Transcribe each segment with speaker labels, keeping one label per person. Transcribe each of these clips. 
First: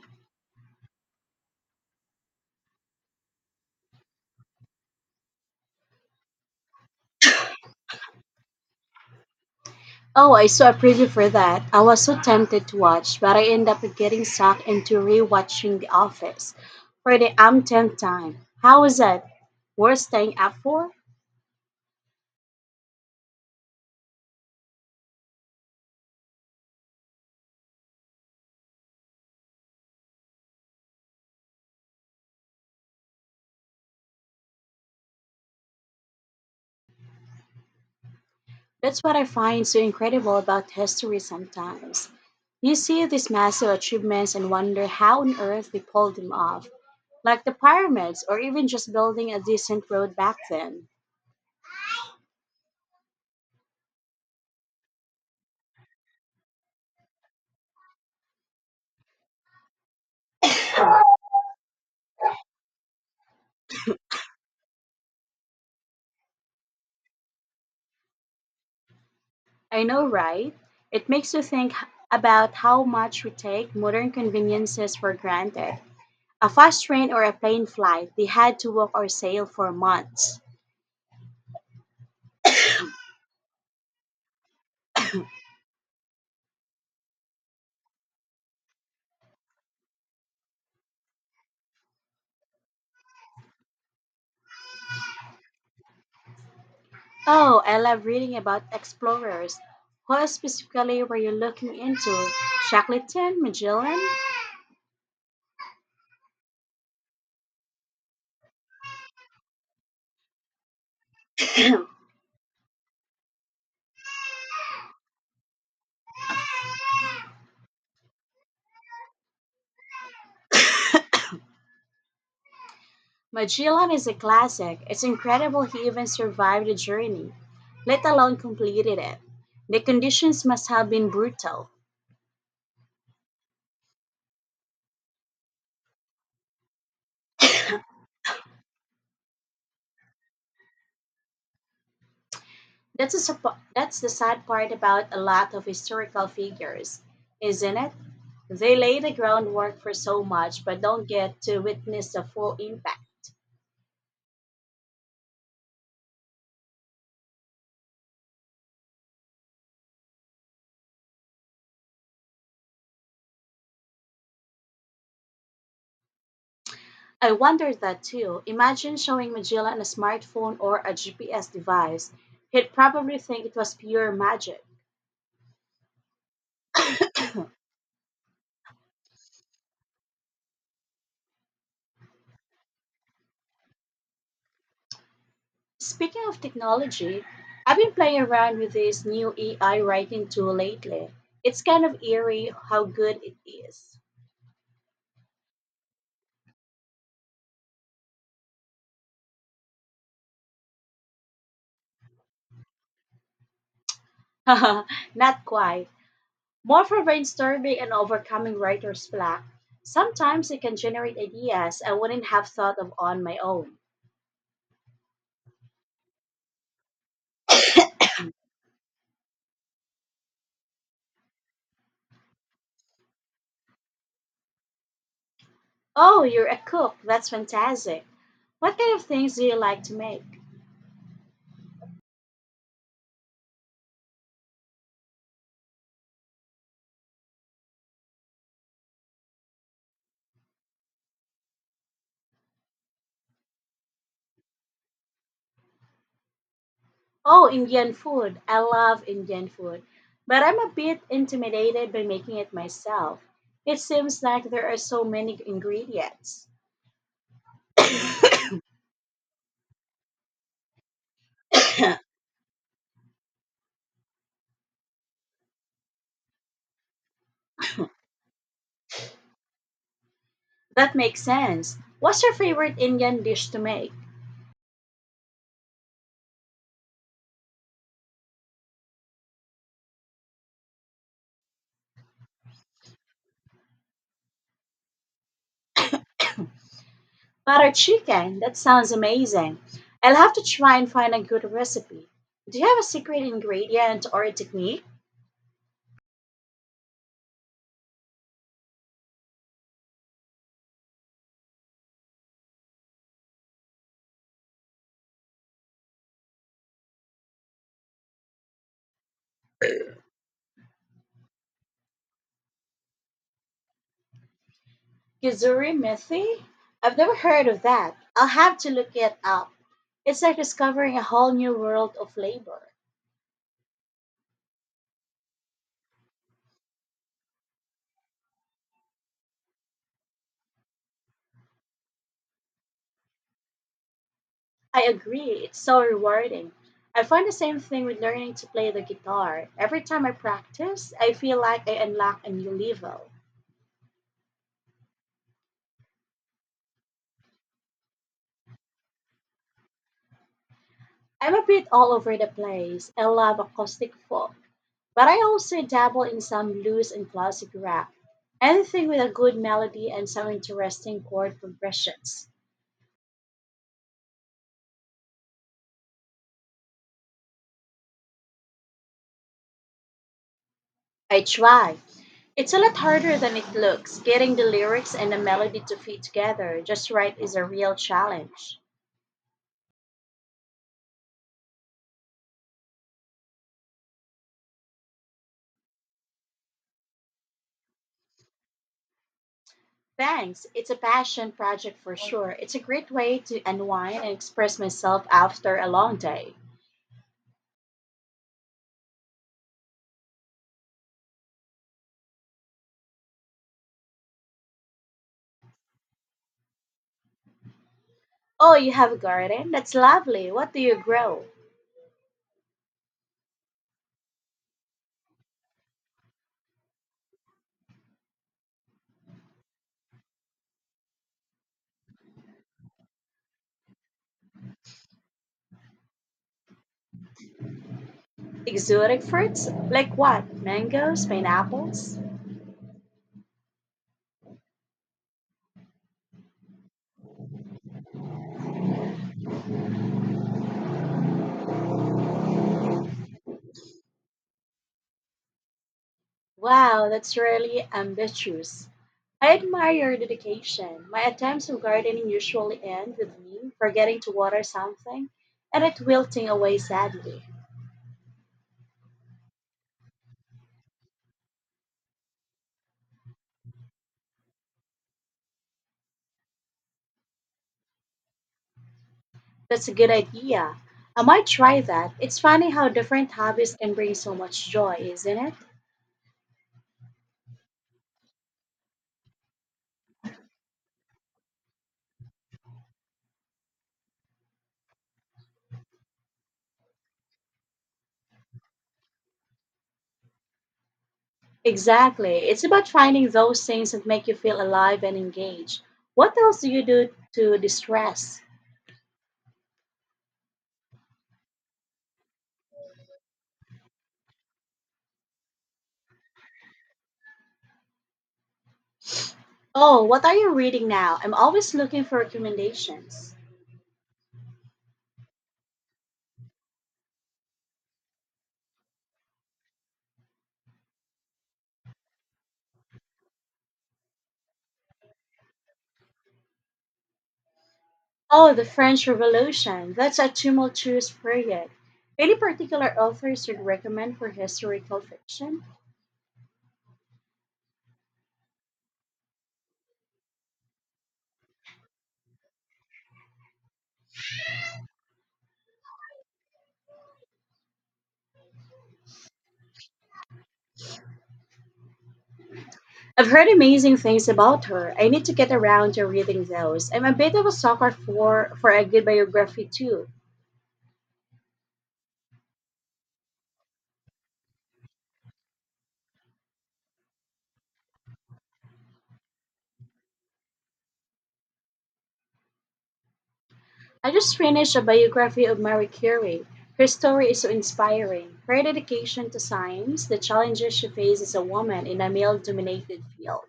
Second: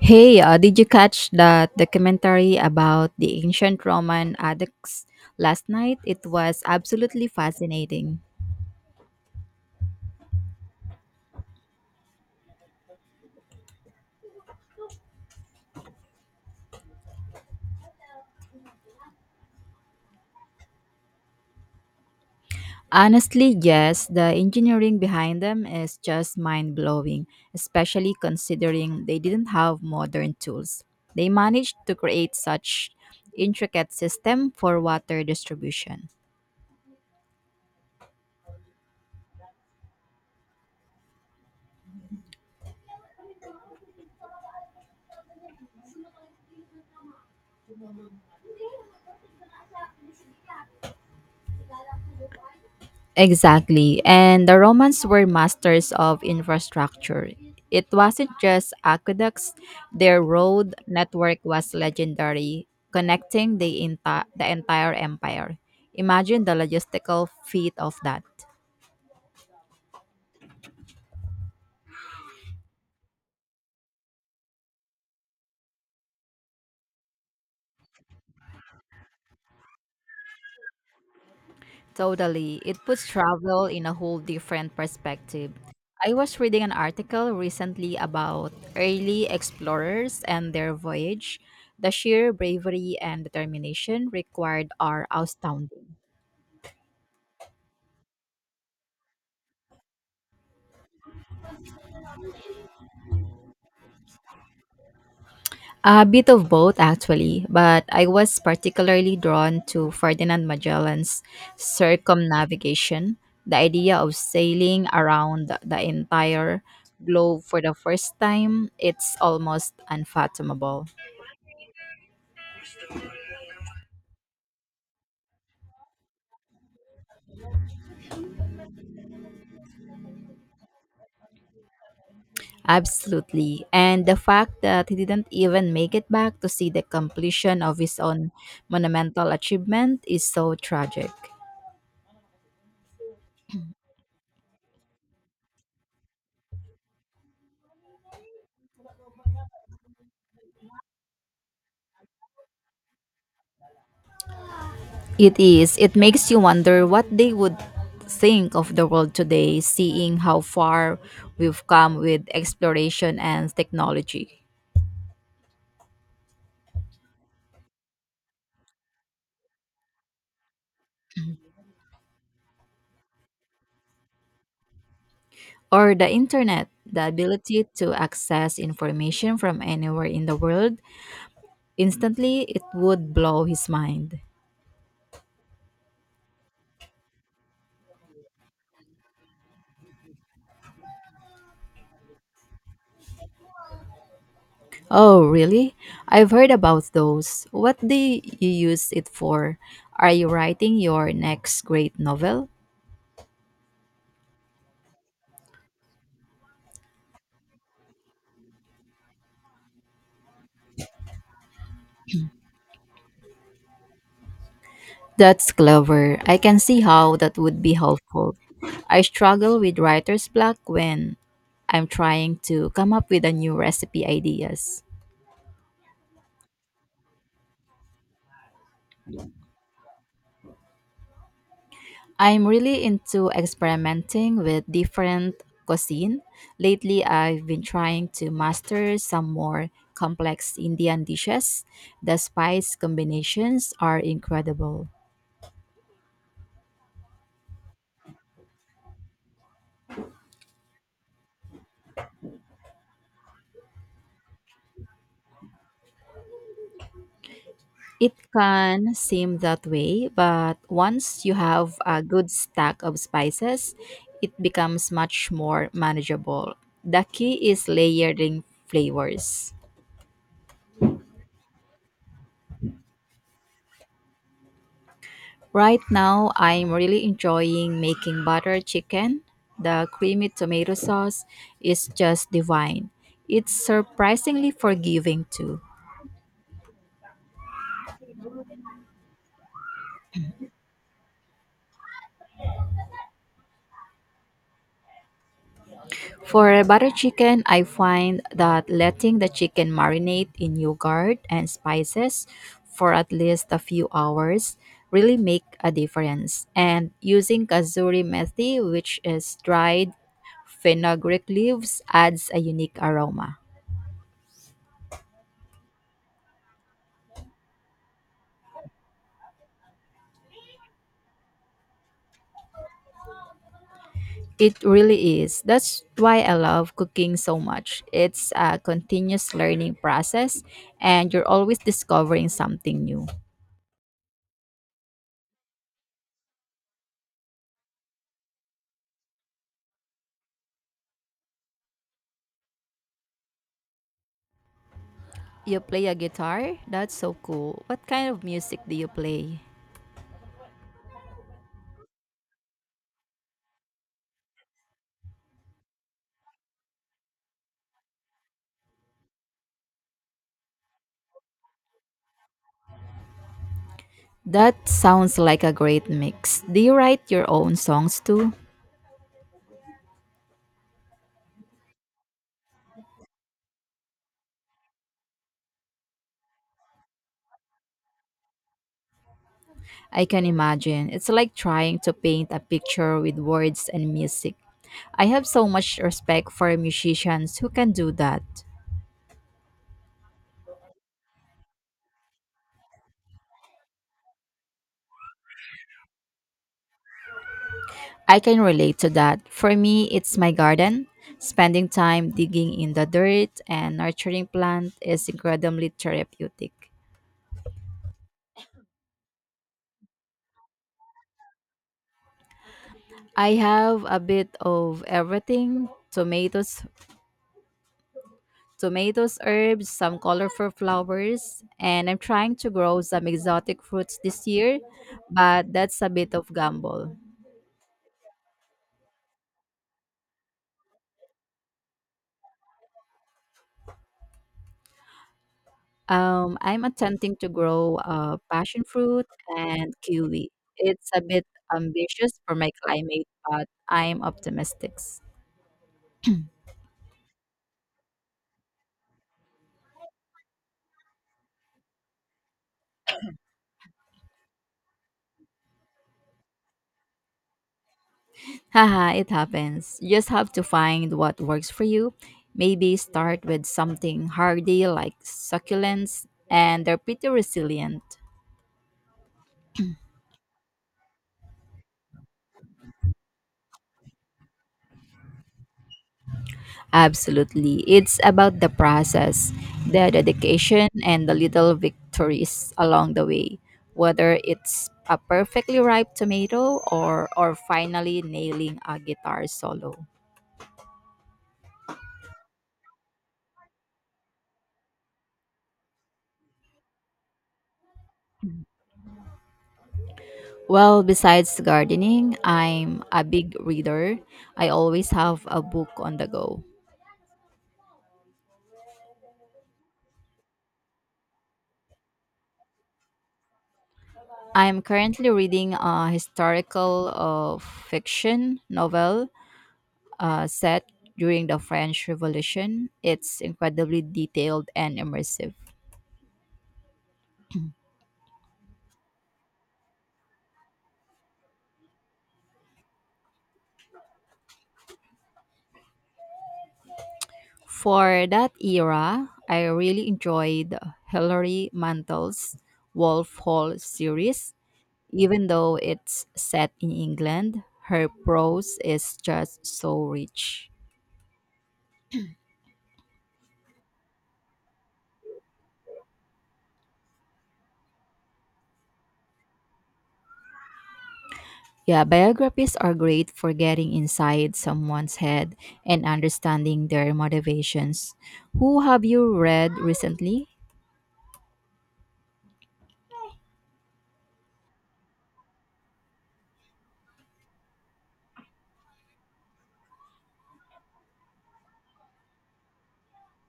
Speaker 1: Hey, did you catch that documentary about the ancient Roman aqueducts last night? It was absolutely fascinating.
Speaker 2: Oh, I saw a preview for that. I was so tempted to watch, but I ended up getting sucked into rewatching The Office for the umpteenth time. How is that? Worth staying up for?
Speaker 1: Honestly, yes, the engineering behind them is just mind blowing, especially considering they didn't have modern tools. They managed to create such intricate system for water distribution.
Speaker 2: That's what I find so incredible about history sometimes. You see these massive achievements and wonder how on earth they pulled them off, like the pyramids or even just building a decent road back then.
Speaker 1: Exactly. And the Romans were masters of infrastructure. It wasn't just aqueducts, their road network was legendary, connecting the entire empire. Imagine the logistical feat of that.
Speaker 2: I know, right? It makes you about how much we take modern conveniences for granted. A fast train or a plane flight, they had to walk or sail for months.
Speaker 1: Totally. It puts travel in a whole different perspective. I was reading an article recently about early explorers and their voyage. The sheer bravery and determination required are astounding.
Speaker 2: Oh, I love reading about explorers. What specifically were you looking into? Shackleton? Magellan?
Speaker 1: A bit of both, actually, but I was particularly drawn to Ferdinand Magellan's circumnavigation, the idea of sailing around the entire globe for the first time. It's almost unfathomable.
Speaker 2: Magellan is a classic. It's incredible he even survived the journey, let alone completed it. The conditions must have been brutal.
Speaker 1: Absolutely. And the fact that he didn't even make it back to see the completion of his own monumental achievement is so tragic.
Speaker 2: That's the sad part about a lot of historical figures, isn't it? They lay the groundwork for so much but don't get to witness the full impact.
Speaker 1: It is. It makes you wonder what they would think of the world today, seeing how far we've come with exploration and technology.
Speaker 2: I wonder that too. Imagine showing Magellan a smartphone or a GPS device. He'd probably think it was pure magic.
Speaker 1: Or the internet, the ability to access information from anywhere in the world instantly, it would blow his mind.
Speaker 2: Speaking of technology, I've been playing around with this new AI writing tool lately. It's kind of eerie how good it is.
Speaker 1: Oh, really? I've heard about those. What do you use it for? Are you writing your next great novel?
Speaker 2: Not quite. More for brainstorming and overcoming writer's block. Sometimes it can generate ideas I wouldn't have thought of on my own.
Speaker 1: That's clever. I can see how that would be helpful. I struggle with writer's block when I'm trying to come up with a new recipe ideas.
Speaker 2: Oh, you're a cook. That's fantastic. What kind of things do you like to make?
Speaker 1: I'm really into experimenting with different cuisine. Lately, I've been trying to master some more complex Indian dishes. The spice combinations are incredible.
Speaker 2: Oh, Indian food. I love Indian food. But I'm a bit intimidated by making it myself. It seems like there are so many ingredients.
Speaker 1: It can seem that way, but once you have a good stack of spices, it becomes much more manageable. The key is layering flavors.
Speaker 2: That makes sense. What's your favorite Indian dish to make?
Speaker 1: Right now, I'm really enjoying making butter chicken. The creamy tomato sauce is just divine. It's surprisingly forgiving too.
Speaker 2: Butter chicken. That sounds amazing. I'll have to try and find a good recipe. Do you have a secret ingredient or a technique?
Speaker 1: For butter chicken, I find that letting the chicken marinate in yogurt and spices for at least a few hours really make a difference. And using kasuri methi, which is dried fenugreek leaves, adds a unique aroma.
Speaker 2: Gizuri methi? I've never heard of that. I'll have to look it up. It's like discovering a whole new world of flavor.
Speaker 1: It really is. That's why I love cooking so much. It's a continuous learning process and you're always discovering something new.
Speaker 2: I agree. It's so rewarding. I find the same thing with learning to play the guitar. Every time I practice, I feel like I unlock a new level.
Speaker 1: You play a guitar? That's so cool. What kind of music do you play?
Speaker 2: I'm a bit all over the place. I love acoustic folk, but I also dabble in some blues and classic rap. Anything with a good melody and some interesting chord progressions.
Speaker 1: That sounds like a great mix. Do you write your own songs too?
Speaker 2: I try. It's a lot harder than it looks. Getting the lyrics and the melody to fit together just right is a real challenge.
Speaker 1: I can imagine. It's like trying to paint a picture with words and music. I have so much respect for musicians who can do that.
Speaker 2: Thanks. It's a passion project for sure. It's a great way to unwind and express myself after a long day.
Speaker 1: I can relate to that. For me, it's my garden. Spending time digging in the dirt and nurturing plant is incredibly therapeutic.
Speaker 2: Oh, you have a garden? That's lovely. What do you grow?
Speaker 1: I have a bit of everything tomatoes, herbs, some colorful flowers, and I'm trying to grow some exotic fruits this year, but that's a bit of gamble.
Speaker 2: Exotic fruits? Like what? Mangoes? Pineapples?
Speaker 1: I'm attempting to grow passion fruit and kiwi. It's a bit ambitious for my climate, but I'm optimistic.
Speaker 2: Wow, that's really ambitious. I admire your dedication. My attempts of gardening usually end with me forgetting to water something and it wilting away sadly.
Speaker 1: Haha, it happens. You just have to find what works for you. Maybe start with something hardy like succulents, and they're pretty resilient.
Speaker 2: That's a good idea. I might try that. It's funny how different hobbies can bring so much joy, isn't it?
Speaker 1: Absolutely. It's about the process, the dedication, and the little victories along the way, whether it's a perfectly ripe tomato or finally nailing a guitar solo.
Speaker 2: Exactly. It's about finding those things that make you feel alive and engaged. What else do you do to distress?
Speaker 1: Well, besides gardening, I'm a big reader. I always have a book on the go.
Speaker 2: Oh, what are you reading now? I'm always looking for recommendations.
Speaker 1: I'm currently reading a historical fiction novel set during the French Revolution. It's incredibly detailed and immersive.
Speaker 2: Oh, the French Revolution. That's a tumultuous period. Any particular authors you'd recommend for historical fiction?
Speaker 1: For that era, I really enjoyed Hilary Mantel's Wolf Hall series. Even though it's set in England, her prose is just so rich.
Speaker 2: I've heard amazing things about her. I need to get around to reading those. I'm a bit of a sucker for a good biography, too.
Speaker 1: Yeah, biographies are great for getting inside someone's head and understanding their motivations. Who have you read recently?
Speaker 2: I just finished a biography of Marie Curie. Her story is so inspiring. Her dedication to science, the challenges she faced as a woman in a male dominated field.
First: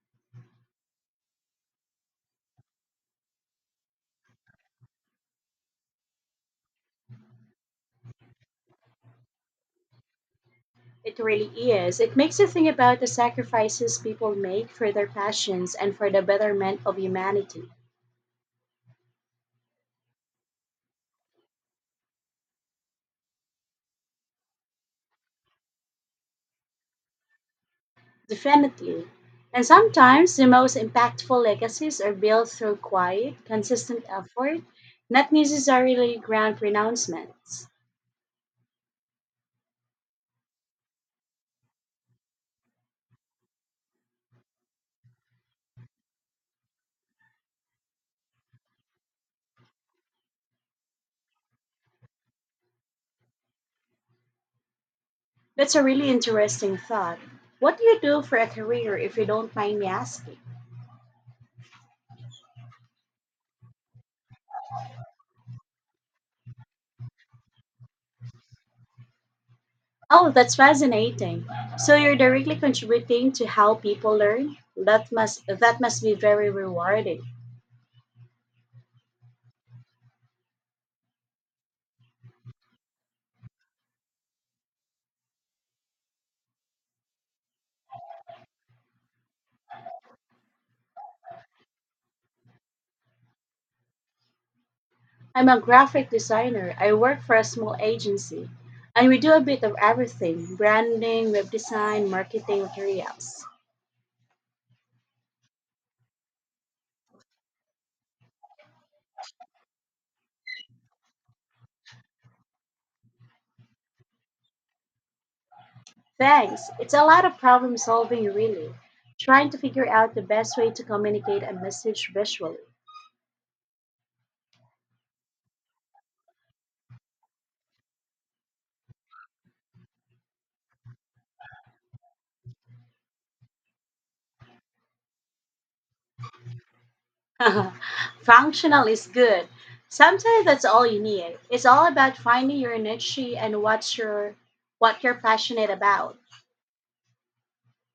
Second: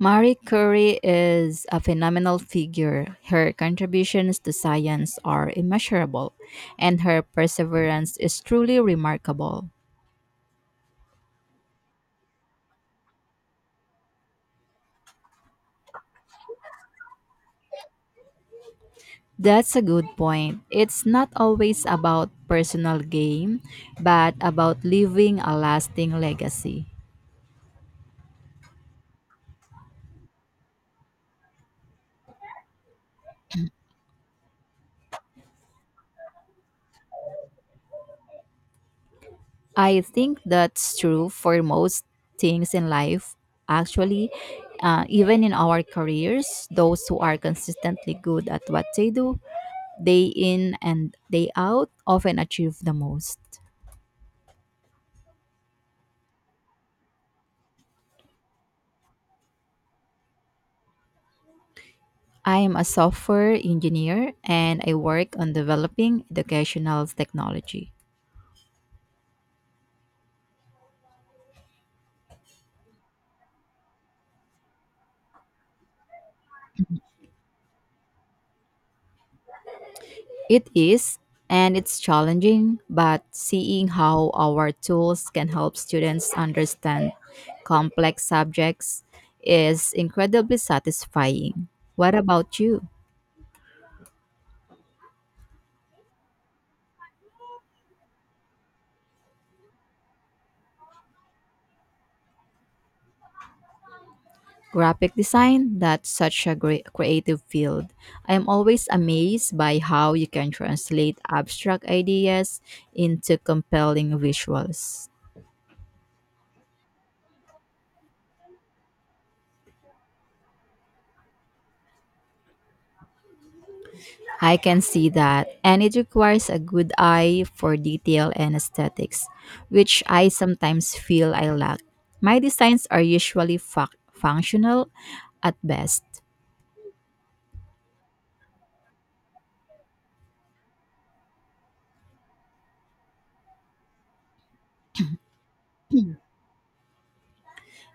Speaker 1: Marie Curie is a phenomenal figure. Her contributions to science are immeasurable, and her perseverance is truly remarkable.
Speaker 2: It really is. It makes you think about the sacrifices people make for their passions and for the betterment of humanity.
Speaker 1: That's a good point. It's not always about personal gain, but about leaving a lasting legacy.
Speaker 2: Definitely. And sometimes the most impactful legacies are built through quiet, consistent effort, not necessarily grand pronouncements.
Speaker 1: I think that's true for most things in life. Actually, even in our careers, those who are consistently good at what they do day in and day out often achieve the most.
Speaker 2: That's a really interesting thought. What do you do for a career if you don't mind me asking?
Speaker 1: I am a software engineer and I work on developing educational technology.
Speaker 2: Oh, that's fascinating. So you're directly contributing to how people learn? That must be very rewarding.
Speaker 1: It is and it's challenging, but seeing how our tools can help students understand complex subjects is incredibly satisfying. What about you?
Speaker 2: I'm a graphic designer. I work for a small agency and we do a bit of everything: branding, web design, marketing, materials.
Speaker 1: Graphic design, that's such a great creative field. I am always amazed by how you can translate abstract ideas into compelling visuals.
Speaker 2: Thanks. It's a lot of problem solving, really, trying to figure out the best way to communicate a message visually.
Speaker 1: I can see that, and it requires a good eye for detail and aesthetics, which I sometimes feel I lack. My designs are usually functional at best.
Speaker 2: Functional is good. Sometimes that's all you need. It's all about finding your niche and what you're passionate about.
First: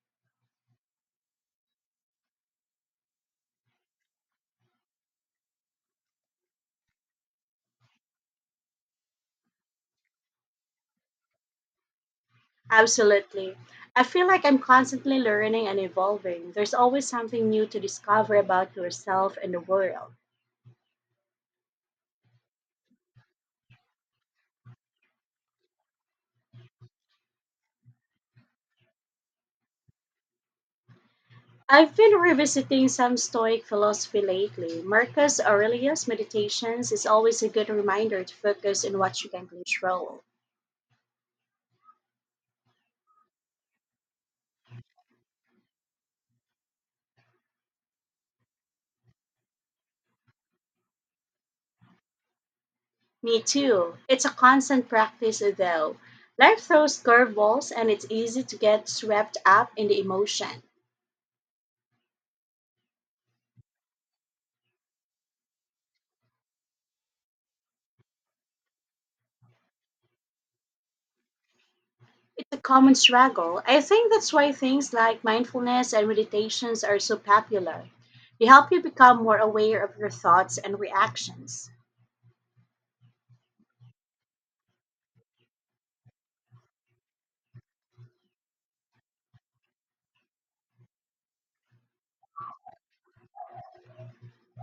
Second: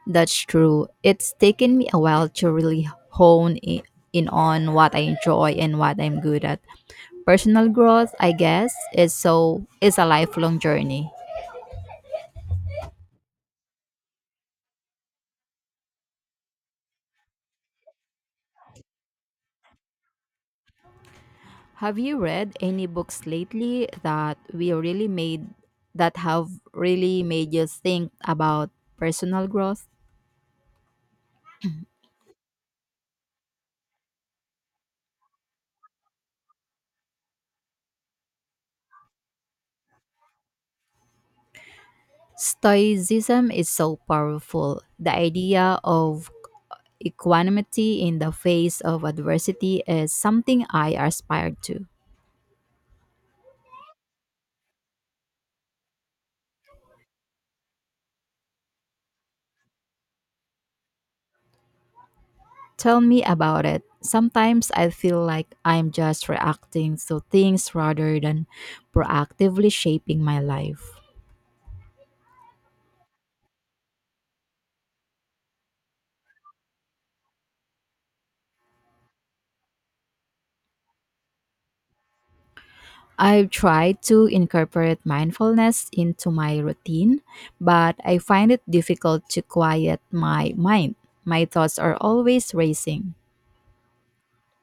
Speaker 1: That's true. It's taken me a while to really in on what I enjoy and what I'm good at. Personal growth, I guess, is a lifelong journey.
Speaker 2: Absolutely. I feel like I'm constantly learning and evolving. There's always something new to discover about yourself and the world.
Speaker 1: Have you read any books lately that have really made you think about personal growth?
Speaker 2: I've been revisiting some Stoic philosophy lately. Marcus Aurelius' meditations is always a good reminder to focus on what you can control.
Speaker 1: Stoicism is so powerful. The idea of equanimity in the face of adversity is something I aspire to.
Speaker 2: Me too. It's a constant practice, though. Life throws curveballs, and it's easy to get swept up in the emotion.
Speaker 1: Tell me about it. Sometimes I feel like I'm just reacting to things rather than proactively shaping my life.
Speaker 2: It's a common struggle. I think that's why things like mindfulness and meditations are so popular. They help you become more aware of your thoughts and reactions.
Speaker 1: I've tried to incorporate mindfulness into my routine, but I find it difficult to quiet my mind. My thoughts are always racing.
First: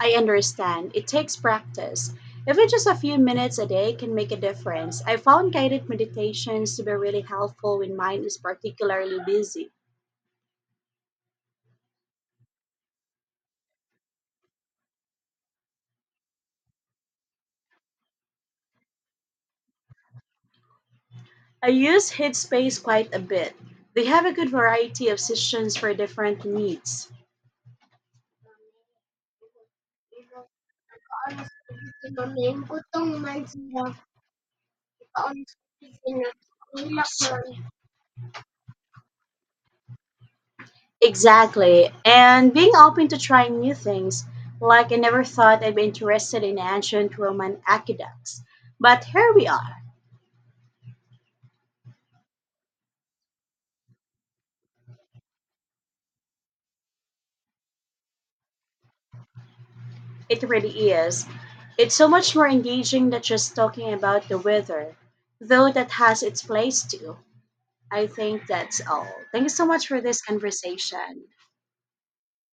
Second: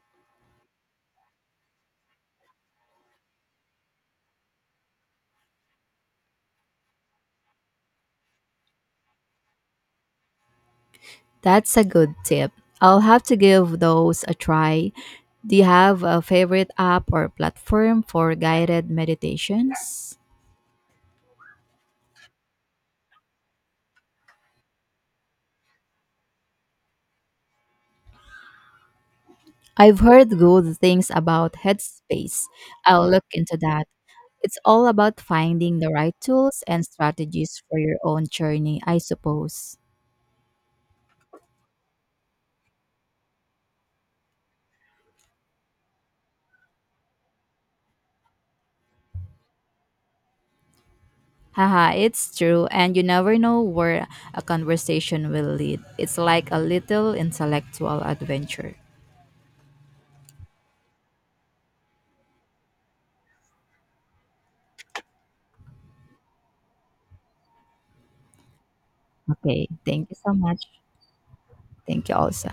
Speaker 2: I understand. It takes practice. Even just a few minutes a day can make a difference. I found guided meditations to be really helpful when mine is particularly busy.
Speaker 1: That's a good tip. I'll have to give those a try. Do you have a favorite app or platform for guided meditations?
Speaker 2: I use Headspace quite a bit. They have a good variety of sessions for different needs.
Speaker 1: I've heard good things about Headspace. I'll look into that. It's all about finding the right tools and strategies for your own journey, I suppose.
Speaker 2: Exactly. And being open to trying new things. Like, I never thought I'd be interested in ancient Roman aqueducts. But here we are.
Speaker 1: Haha, it's true, and you never know where a conversation will lead. It's like a little intellectual adventure.
Speaker 2: It really is. It's so much more engaging than just talking about the weather, though that has its place too. I think that's all. Thank you so
Speaker 1: Okay,
Speaker 2: much for
Speaker 1: thank you
Speaker 2: this
Speaker 1: so much.
Speaker 2: conversation.
Speaker 1: Thank you also.